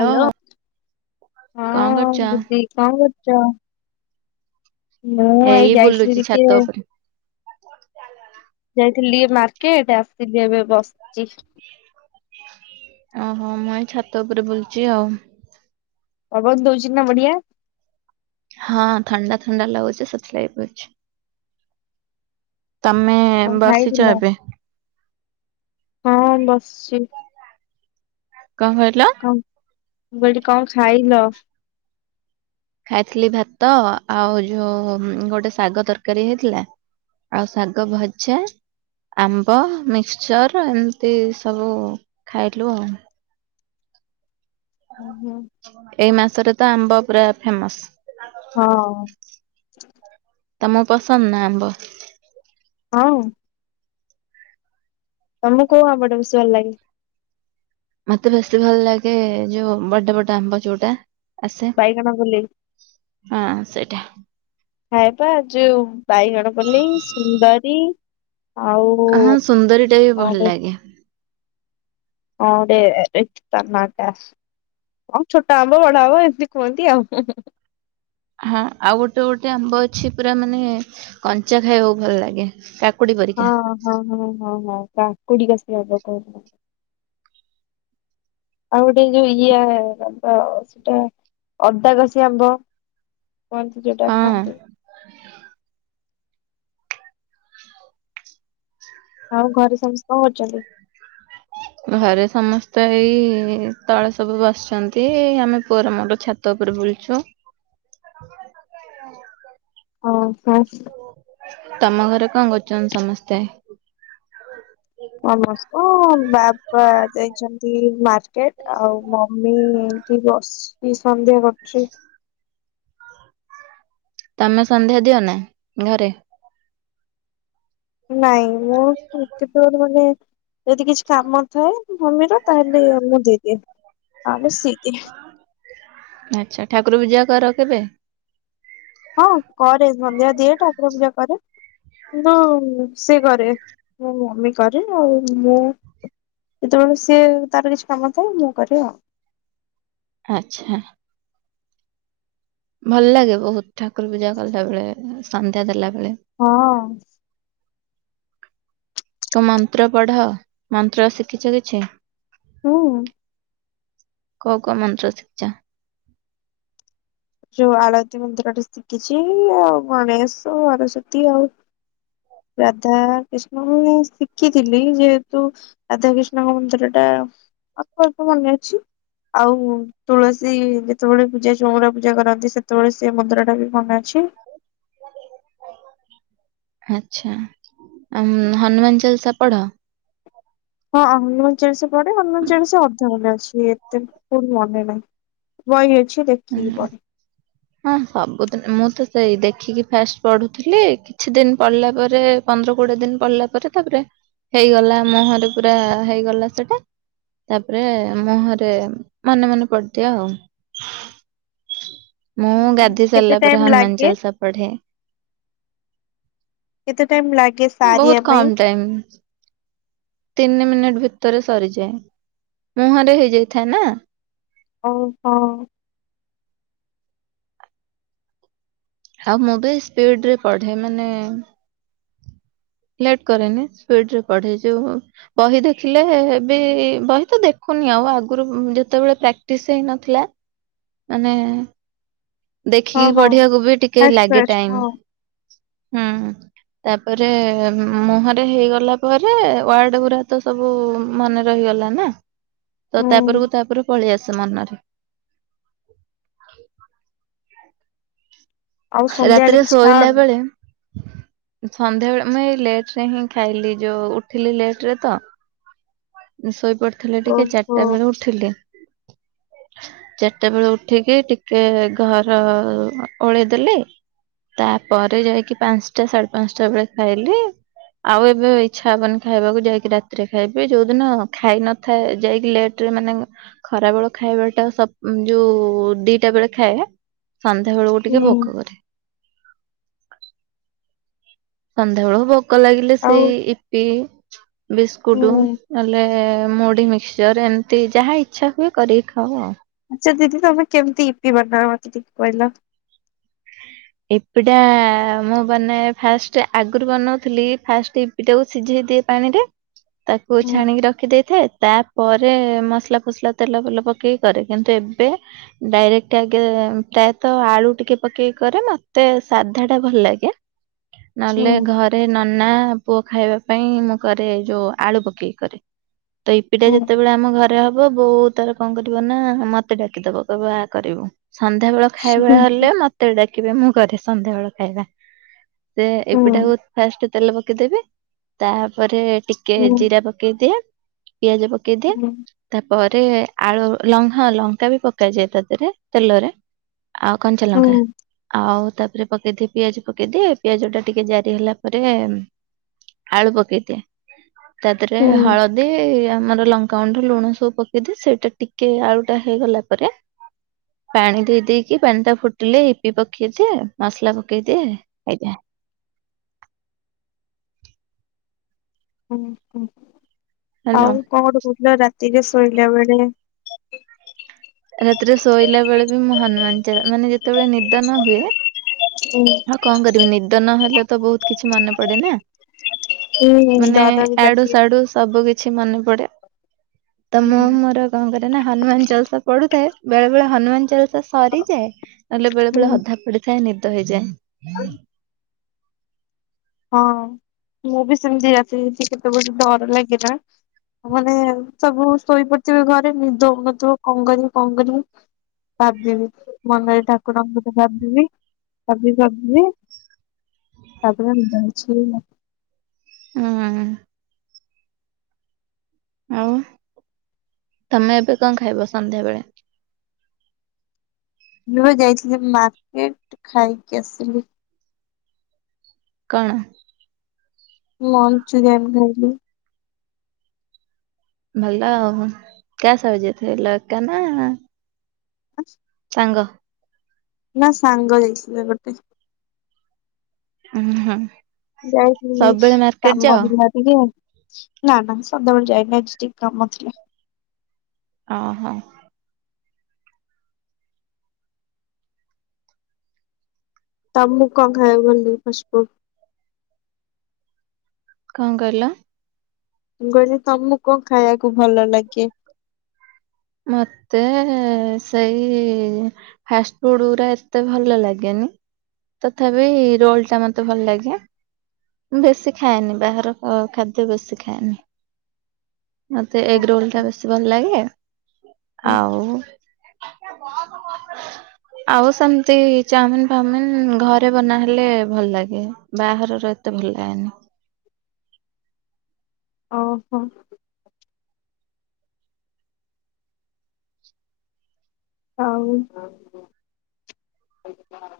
Hello ହଁ କଣ କରୁଛ? ଦିଦି କଣ କରୁଚ? ମୁଁ ଏଇ ବୁଲୁଛି ଯାଇଥିଲି ଛାତ ଟିକେ ଉପରେ। ଯାଇଥିଲି ଟିକେ ମାର୍କେଟ୍ ଆସିଲି ଏବେ ବସିଚି। ଓହୋ ମୁଁ ଏଇ ଛାତ ଉପରେ ବୁଲୁଚି ଆଉ। ପବନ ଦଉଚି ନା ବଢିଆ? ହଁ ଥଣ୍ଡା ଥଣ୍ଡା ଲାଗୁଚି ସେଥିଲାଗି ବଇଚି। ତମେ କଣ ବସିଛ ଖାଇଥିଲ ଏବେ ହଁ ବସଚି। କଣ ଖାଇଥିଲ? ମୁଁ କହିଲି କଣ ଖାଇଲ? ଖାଇଥିଲି ଭାତ ଆଉ ଯୋଉ ଗୋଟେ ଶାଗ ତରକାରୀ ହେଇଥିଲା। ଆଉ ଶାଗ ଭଜା ଆମ୍ବ ମିକ୍ସଚର୍ ଏମିତି ସବୁ ଖାଇଲୁ ଆଉ। ଓହୋ। ଏଇ ମାସରେ ତ ଆମ୍ବ ପୁରା ଫେମସ୍। ହଁ। ତମ ପସନ୍ଦ୍ ନା ଆମ୍ବ? ହଁ। ତମକୁ କୋଉ ଆମ୍ବଟା ବେସି ଭଲଲାଗେ? ମତେ ବେସି ଭଲଲାଗେ ଯୋଉ ବଡବଡ ଆମ୍ବ ଯୋଉଟା। ଆସେ ବାଇଗଣପଲେଇ ହଁ ସେଇଟା। ଖାଏତ ଯୋଉ ବାଇଗଣପଲେଇ ସୁନ୍ଦରୀ ଆଉ ହଁ ସୁନ୍ଦରୀଟା ବି କଣ ଭଲଲାଗେ। ହଁ ଗୋଟେ ଏ ତା ନାଁ ଟା। ହଁ ଛୋଟ ଆମ୍ବ ବଡ ଆମ୍ବ ଏମିତି କୁହନ୍ତି ଆଉ ହୁଁ ହୁଁ ହୁଁ। ହଁ ଆଉ ଗୋଟେ ଗୋଟେ ଆମ୍ବ ଅଛି ପୁରା ମାନେ କଞ୍ଚା ଖାଇବାକୁ ଭଲ ଲାଗେ କା କୁଡ଼ି ପରିକା ହଁ-ହଁ-ହଁ-ହଁ କାକୁଡି କସି ଆମ୍ବ କୁହନ୍ତି। ଆଉ ଗୋଟେ ଯୋଉ ଇଏ କଣ ତ ସେଟା ଅଦାକଷି ଆମ୍ବ। କୁହନ୍ତି ଯୋଉଟା ହଁ। ଖାଆନ୍ତି। ଆଉ ଘରେ ସମସ୍ତେ କଣ କରୁଚନ୍ତି? ଘରେ ସମସ୍ତେ ଏଇ ତଳେ ସବୁ ବସିଛନ୍ତି, ଆମେ ପୁଅର ମୋର ଛା ତ ଉପରେ ବୁଲୁଚୁ। ଓହୋ। ତମ ଘରେ କଣ କରୁଚନ୍ତି ସମସ୍ତେ? ମମସ୍କା ବାବା ଯାଇଛନ୍ତି ମାର୍କେଟ୍ ଆଉ ମମି ଏଠି ବସିକି ସନ୍ଧ୍ୟା କରୁଚି। ତମେ ସନ୍ଧ୍ୟା ଦିଅନା ଘରେ? ନାଇଁ ମୁଁ କେତେବେଳେ ରେ ମାନେ ଯଦି କିଛି କାମ ଥାଏ ମମିର ତାହେଲେ ମୁଁ ଦେଇଦିଏ, ନହେଲେ ସିଏ। ଆଚ୍ଛା ଠାକୁର ପୂଜା କର କେବେ? ହଁ କରେ ସଂଧ୍ୟା ଦିଏ ଠାକୁର ପୂଜା କରେ। କିନ୍ତୁ ରୋଷେଇ କରେ ମୋ ମମି କରେ ଆଉ ମୁଁ ଯେତେବେଳେ ସିଏ ତାର କିଛି କାମ ଥାଏ ମୁଁ କରେ ଆଉ। ଆଚ୍ଛା। ଭଲ ଲାଗେ ବହୁତ ଠାକୁର ପୂଜା କଲା ବେଳେ ସନ୍ଧ୍ୟା ଦେଲା ବେଳେ। ହଁ। ତୁ ମନ୍ତ୍ର ପଢ ମନ୍ତ୍ର ଶିଖିଛ କିଛି। ହୁଁ। କୋଉ କୋଉ ମନ୍ତ୍ର ଶିଖିଚ? ଯୋଉ ଆଳତୀ ମନ୍ତ୍ର ଟେ ଶିଖିଚି ଆଉ ଗଣେଶ ସରସ୍ଵତୀ ଆଉ ରାଧା କୃଷ୍ଣ ମୁଁ ଶିଖିଥିଲି ଯେହେତୁ ରାଧାକୃିଷ୍ଣଙ୍କ ମନ୍ତ୍ର ଟା ଅଳ୍ପ ଅଳ୍ପ ମନେ ଅଛି। ଆଉ ତୁଳସୀ ଯେତେବେଳେ ପୂଜା ଚଉରା ପୂଜା କରନ୍ତି ସେତେବେଳେ ସେ ମନ୍ତ୍ର ଟା ବି ମନେ ଅଛି। [inaudible] ଆଚ୍ଛା ଆ ହନୁମାନ ଚାଳିଶା ପଢ। ହଁ ହନୁମାନ ଚାଳିଶା ପଢେ ହନୁମାନ ଚାଳିଶା ଅନ୍ଧେ ମନେ ଅଛି ଏତେ ମୋର ମନେ ନାହିଁ ବହି ଅଛି ଦେ ହୁଁ। ହଁ ସବୁଦିନ ମୁଁ ତ ସେଇ ଦେଖିକି ଫାଷ୍ଟେ ପଢୁଥିଲି କିଛି ଦିନ ପଢିଲା ପରେ ପନ୍ଦର କୋଡ଼ିଏ ଦିନ ପଡ଼ିଲା ପରେ ତାପରେ ହେଇଗଲା ମୁହଁରେ ପୁରା ହେଇଗଲା ସେଟା। ତାପରେ ମୁହଁରେ ମନେ ମନେ ପଡ଼ିଦିଏ ଆଉ। ମୁଁ ହୁଁ ଗାଧେଇ କେତେ ସାରିଲା ପରେ ଟାଇମ ହନୁମାନ ଲାଗେ ଚାଳିସା ପଢ଼େ। କେତେ ଟାଇମ ଲାଗେ ସାରିବା ବହୁତ ପାଇଁ? କମ୍ ଟାଇମ୍। ତିନି ମିନିଟ୍ ଭିତରେ ସରିଯାଏ ମୁହଁରେ ହେଇଯାଇଥାଏ ନା। ଅଉ ହଁ। ଆଉ ମୁଁ ବି ସ୍ପିଡ୍ ରେ ପଢ଼େ ମାନେ ଲେଟ୍ କରେନି ସ୍ପିଡ୍ ରେ ପଢେ ଯୋଉ ବହି ଦେଖିଲେ ବି ବହି ତ ଦେଖୁନି ଆଉ ଆଗରୁ ଯେତେବେଳେ ପ୍ରାକ୍ଟିସ୍ ହେଇନଥିଲା। ଆାନେ ଦେଖିକି ହଁ ହଁ ପଢିବାକୁ ବି ଟିକେ ଫାଷ୍ଟ ଲାଗେ ଫାଷ୍ଟ ଟାଇମ୍ ହଁ ହୁଁ। ତାପରେ ମୁହଁରେ ହେଇଗଲା ପରେ ୱାର୍ଡ଼ ଗୁରା ତ ସବୁ ମନେ ରହିଗଲା ନା ତ ହୁଁ ତାପରକୁ ତାପରୁ ପଳେଇ ଆସେ ମନରେ। ଆଉ ସନ୍ଧ୍ୟାବେଳେ ରାତିରେ କିଛି ଶୋଇଲା ଖାଅନି? ବେଳେ ସନ୍ଧ୍ୟାବେଳେ ମୁ ଏଇଁ ଲେଟ୍ ରେ ହିଁ ଖାଇଲି ଯୋଉ ଉଠିଲି ଲେଟ୍ ରେ ତ। ସୋଇ ପଡିଥିଲି ଟିକେ ଓହୋ ଚାରିଟା ବେଳୁ ଉଠିଲି। ଚାରିଟା ବେଳୁ ଉଠିକି ଟିକେ ଘର ଓଳେଇଦେଲି। ତାପରେ ଯାଇକି ପାଞ୍ଚଟା ସାଢେ ପାଞ୍ଚଟା ବେଳେ ଖାଇଲି। ଆଉ ଏବେ ଇଚ୍ଛା ହବନି ଖାଇବାକୁ ଯାଇକି ରାତିରେ ଖାଇବି ଯୋଉଦିନ ଖାଇ ନ ଥାଏ ଯାଇକି ଲେଟ୍ ରେ ମାନେ ଖରା ବେଳ ଖାଇବା ଟା ସ ଯୋଉ ଦିଟା ବେଳେ ଖାଏ। ସନ୍ଧ୍ୟା ବେଳକୁ ଟିକେ ହୁଁ ଭୋକ କରେ। ସନ୍ଧ୍ୟା ବେଳକୁ ଭୋକ ଲାଗିଲେ ଆଉ ସେଇ ଇପି ବିସ୍କୁଟ ହୁଁ ନହେଲେ ଏ ମୁଢି ମିକ୍ସଚର ଏମିତି ଯାହା ଇଚ୍ଛା ହୁଏ କରିକି ଖାଉ ଆଉ। ଆଚ୍ଛା ଦିଦି ତମେ କେମିତି ଇପି ବନାଅ ମତେ ଟିକେ କହିଲ। ଇପିଟା ମୁଁ ବନେ ଫାଷ୍ଟ ଆଗରୁ ବନଉଥିଲି ଫାଷ୍ଟ୍ ଇପି ଇପିଟାକୁ ସିଝେଇ ଦିଏ ପାଣିରେ। [inaudible] ତାକୁ ହୁଁ ଛାଣିକି ରଖିଦେଇଥାଏ ତା ପରେ ମସଲା ଫସଲା ତେଲ ଫେଲ ପକେଇକି କରେ କିନ୍ତୁ ଏବେ ଡାଇରେକ୍ଟ ଆଗେ ପ୍ରାୟତଃ ଆଳୁ ଟିକେ ପକେଇ କରେ ନା ମତେ ସାଧା ଟା ଭଲ ଲାଗେ ହୁଁ ନହଲେ ଘରେ ନା। ନା ପୁଅ ଖାଇବା ପାଇଁ ମୁଁ କରେ ଯୋଉ ଆଳୁ ପକେଇି କରେ। ତ ଇପିଟା ହୁଁ ଯେତେବେଳେ ଆମ ଘରେ। ତା ହେବ ବୋଉ ତାର କଣ କରିବ ନା ମତେ ଡାକିଦବ କହିବ ଆ କରିବୁ। ସନ୍ଧ୍ୟା ବେଳ ଖାଇବା ହୁଁ ହେଲେ ମତେ ଡାକିବେ ମୁଁ କରେ ସନ୍ଧ୍ୟା ବେଳ ଖାଇବା। ସେ ହୁଁ ଇପିଟା କୁ ଫାଷ୍ଟ ତେଲ ପକେଇଦେବେ ତାପରେ ଟି ଟିକେ ହୁଁ ଜିରା ପକେଇଦିଏ ପିଆଜ ପକେଇଦିଏ। ହୁଁ ତାପରେ ଆଳୁ ଲ ହଁ ଲଙ୍କା ବି ପକାଯାଏ ତା ତିରେ ତେଲରେ। ଆଉ କଞ୍ଚା ହୁଁ ଲଙ୍କା। ଆଉ ତାତିରେ ପକେଇଦି ପିଆଜ ପକେଇଦିଏ ପିଆଜ ଟା ଟିକେ ଜାରି ହେଲା ପରେ ଆଳୁ ପକେଇଦିଏ ତାପରେ ହୁଁ ହଳଦୀ। ଦେ ଆମର ଲଙ୍କା ଗୁଣ୍ଡ ଲୁଣ ସବୁ ପକେଇଦେ ସେଇଟା ଟିକେ ଆଳୁଟା ହେଇଗଲା ପରେ ପାଣି ଦେଇ ଦେଇକି ପାଣି ଟା ଫୁଟିଲେ ପକେଇଦିଏ ମସଲା ପକେଇଦିଏ ଏହି ଯା। ଆଉ ହ୍ୟାଲୋ କଣ ଗୋଟେ କହୁଥିଲ ରାତିରେ ଶୋଇଲା ବେଳେ। ରାତିରେ ଶୋଇଲା ବେଳେ ବି ମୁଁ ହନୁମାନ ଚା ମାନେ ଯେତେବେଳେ ନିଦ ନ ହୁଏ। ହୁଁ। ଆଉ କଣ କରିବି ନିଦ ନହେଲେ ତ ବହୁତ କିଛି ମନେ ପଡ଼େ ନା। ହୁଁ ହୁଁ ମାନେ ଡର ବି ଏଆଡୁ ଲାଗେ। ସିଆଡୁ ସବୁ କି ଛି ମନେ ପଡେ ତ ମୁଁ ହୁଁ ମୋର କଣ କରେ ନା ହନୁମାନ ଚାଲିଶ୍। ପଢ଼ୁଥାଏ ବେଳେ ବେଳେ ହନୁମାନ ଚାଳିଶା ସରିଯାଏ ନହେଲେ ବେଳେ ବେଳେ ଅଧା ପଢ଼ିଥାଏ ନିଦ ହେଇଯାଏ। ଅଂ। ହଁ ମୁଁ ବି ସେମତି ରାତି ଉଠିକି କେତେ ପର୍ଯ ଡର ଲାଗେ ନା। ମାନେ ସବୁ ଶୋଇପଡ଼ିଥିବେ ଘରେ ନିଦ ହେଉନଥିବ କଣ କରିବି କଣ କରିବି। ଭାବିବି ମନରେ ଠାକୁରଙ୍କ କଥା ଭାବିବି ଭାବି ଭାବିବି। କେଇଆଣି ଜାଣିଛି [unintelligible] ହୁଁ। ଆଉ ତମେ ଏବେ କଣ ଖାଇବ ସନ୍ଧ୍ୟାବେଳେ? ମୁଁ ବା ଯାଇଥିଲି ମାର୍କେଟ୍ ଖାଇକି ଆସିଲି। କଣ? ମୁଁ ମଞ୍ଚୁରିଆନ୍ ଖାଇଲି। ଭଲ ଆଉ କା ସ‌ହିତ ଯାଇ ଥିଲ ଏକା ନା ଆ ସାଙ୍ଗ। ନାଁ ସାଙ୍ଗ ଯାଇଥିଲା ଗୋଟେ। ଉଁ ହୁଁ। ଯାଇଥିଲି ସବୁବେଳେ ମାର୍କେଟ କାମ ଯାଅ ଥିଲା। [unintelligible] ନା ନା ମୁଁ ସଦାବେଳେ ଯାଏନି ଆଜି ଟିକେ କାମ ଥିଲା। ଅ ହଁ। ତମକୁ କଣ ଖାଇବାକୁ ଭଲଲାଗେ ଫାଷ୍ଟଫୁଡ୍? କଣ କହିଲ? ମୁଁ କହିଲି ତମକୁ କଣ ଖାଇବାକୁ ଭଲ ଲାଗେ? ମତେ ସେଇ ଫାଷ୍ଟଫୁଡରା ଏତେ ଭଲ ଲାଗେନି। ତଥାପି ରୋଲ୍ ଟା ମତେ ଭଲ ଲାଗେ। ମୁଁ ବେଶୀ ଖାଏନି ବାହାର ଖ-ଖାଦ୍ୟ ବେଶୀ ଖାଏନି। ମତେ ଏଗ୍ ରୋଲ୍ ଟା ବେଶୀ ଭଲ ଲାଗେ। ଆଉ ଆଉ ସେମିତି ଚାଓମିିନ୍ ଫାଓମିିନ୍ ଘରେ ବନା ହେଲେ ଭଲ ଲାଗେ। ବାହାରର ଏତେ ଭଲ ଲାଗେନି। ଓହୋ। ଆଉ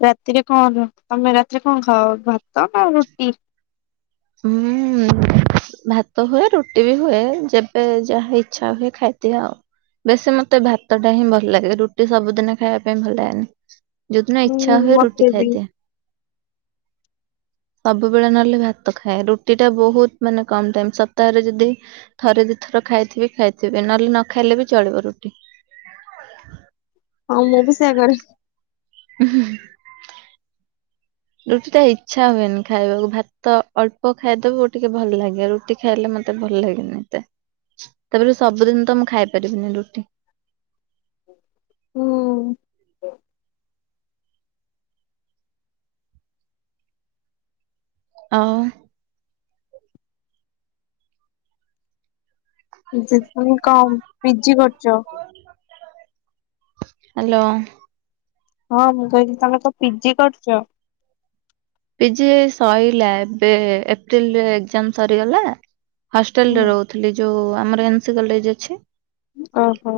ରାତିରେ କଣ ଖାଅ। ତମେ ରାତିରେ କଣ ଖାଅ ଭାତ ନା ରୁଟି? ହୁଁ। ଭାତ ହୁଏ ରୁଟି ବି ହୁଏ ଯେବେ ଯାହା ଇଚ୍ଛା ହୁଏ ଖାଇଦିଏ ଆଉ। ବେଶୀ ମତେ ଭାତ ଟା ହିଁ ଭଲ ଲାଗେ। ରୁଟି ସବୁଦିନ ଖାଇବା ପାଇଁ ଭଲ ଲାଗେନି। ଯୋଉଦିନ ଇଚ୍ଛା ହୁଁ ହୁଏ ରୁଟି ମତେ ବି ଖାଇଦିଏ ସବୁବେଳେ ନହେଲେ ଭା ତ ଖାଏ ରୁଟି ଟା ବୋହୁତ ମାନେ କମ ଟାଇମ୍ ସପ୍ତାହରେ ଯଦି ଥରେ ଦିଇ ଥର ଖାଇଥିବି ଖାଇଥିବି ନହେଲେ ନ ଖାଇଲେ ବି ଚଳିବ ରୁଟି। ହଁ ମୁଁ ବି ସେୟା କରେ। ଉଁ ହୁଁ ହୁଁ। ରୁଟିଟା ଇଚ୍ଛା ହୁଏନି ଖାଇବାକୁ ଭାତ ଅଳ୍ପ ଖାଇଦୋବୁ ଟିକେ ଭଲ ଲାଗିବ। ରୁ ଟି ଖାଇଲେ ମତେ ଭଲ ଲାଗେନି ଏତେ ତାପରେ ବି ସବୁଦିନ ତ ମୁଁ ଖାଇପାରିବିନି ରୁଟି। ହୁଁ। ଆଉ [unintelligible] କଣ ପିଜି କରୁଚ? ହାଲୋ। ହଁ ମୁଁ କହିଲି ତମେ ତ ପିଜି କରୁଚ। ପିଜି ଏ ସଇଲା ଏବେ ଏପ୍ରିଲରେ ଏକଜାମ୍ ସରିଗଲା ହଷ୍ଟେଲରେ ହୁଁ ରହୁ ଥିଲି ଯୋଉ ଆମର ଏନସି କଲେଜ ଅଛି। ଅ ହ।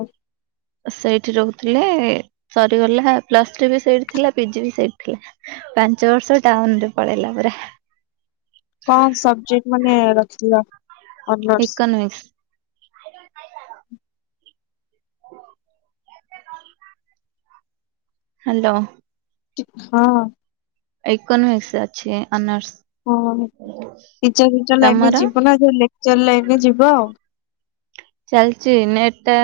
ସେଇଠି ରହୁଥିଲେ ଏ ସରିଗଲା ପ୍ଲସ ଥ୍ରୀ ବି ସେଇଠି ଥିଲା ପିଜି ବି ସେଇଠି ଥିଲା ପାଞ୍ଚ ବର୍ଷ। ଟାଉନରେ ପଳେଇଲା ପୁରା। ଟା କଣ ସବଜେକ୍ଟ ମାନେ ରଖିଥିଲ? ଅନର୍ସ? ଇକନମିକ୍ସ। ହ। ହ୍ୟାଲୋ। ଚିପ୍ସ ହଁ। ଇକୋନମିକ୍ସ ଅଛି ଅନର୍ସ। ହଁ ଟିଚର ଫିଚର ଲାଇନରେ ତମର? ଯିବ ନା ଯୋଉ ଲେକ୍ଚର ଲାଇନରେ ଯିବ ଆଉ? ଚାଲିଚି ନେଟ୍ ଟା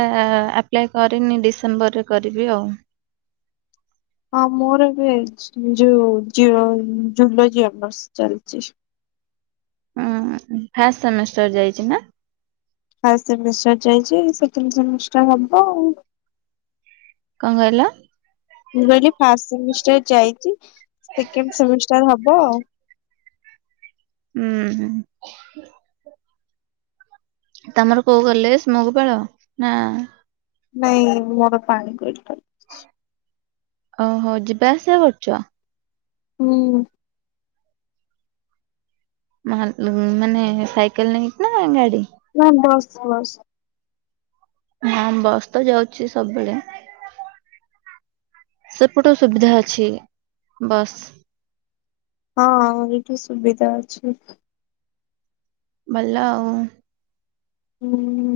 ଆପ୍ଲାଏ କରିନି ଡିସେମ୍ବରରେ କରିବି ଆଉ। ହଁ ମୋର ବି ଏ ଯୋଉ ଜ୍ୟ ଜୁଲୋଜି ଅନର୍ସ ଚାଲିଚି। ହଁ ଫାଷ୍ଟ ସେମିଷ୍ଟର ଯାଇଛି ନା? ଫାଷ୍ଟ ସେମିଷ୍ଟାର ଯାଇଛି ସେକେଣ୍ଡ ସେମିଷ୍ଟାର ହବ ଆଉ। କଣ କହିଲ? ମୁଁ କହିଲି ଫାଷ୍ଟ ସେମିଷ୍ଟାର ଯାଇଛି ସେକେଣ୍ଡ ସେମିଷ୍ଟାର ହବ ଆଉ। ହୁଁ ହୁଁ। ତମର କୋଉ କଲେଜ ମହୁପାଳ? ନା ନାଇଁ ମୋର ପାଣିକୋଇଲି ଟା। ଅ ହୋ ଯିବା ଆସିଆ କରୁଛ? ହୁଁ। ମାନ ଉଁ ମାନେ ସାଇକେଲ ନେଇକି ନା ଗାଡି? ନାହିଁ ବସ୍ ବସ୍। ହଁ ବସ୍ ତ ଯାଉଛି ସବୁବେଳେ। ସେପଟୁ ସୁବିଧା ଅଛି ବସ୍। ହଁ ଏଇଠୁ ସୁବିଧା ଅଛି। ଭଲ ଆଉ। ହୁଁ।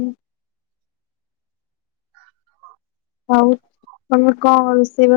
ହଉ ତମର କଣ ରୋଷେଇ ବା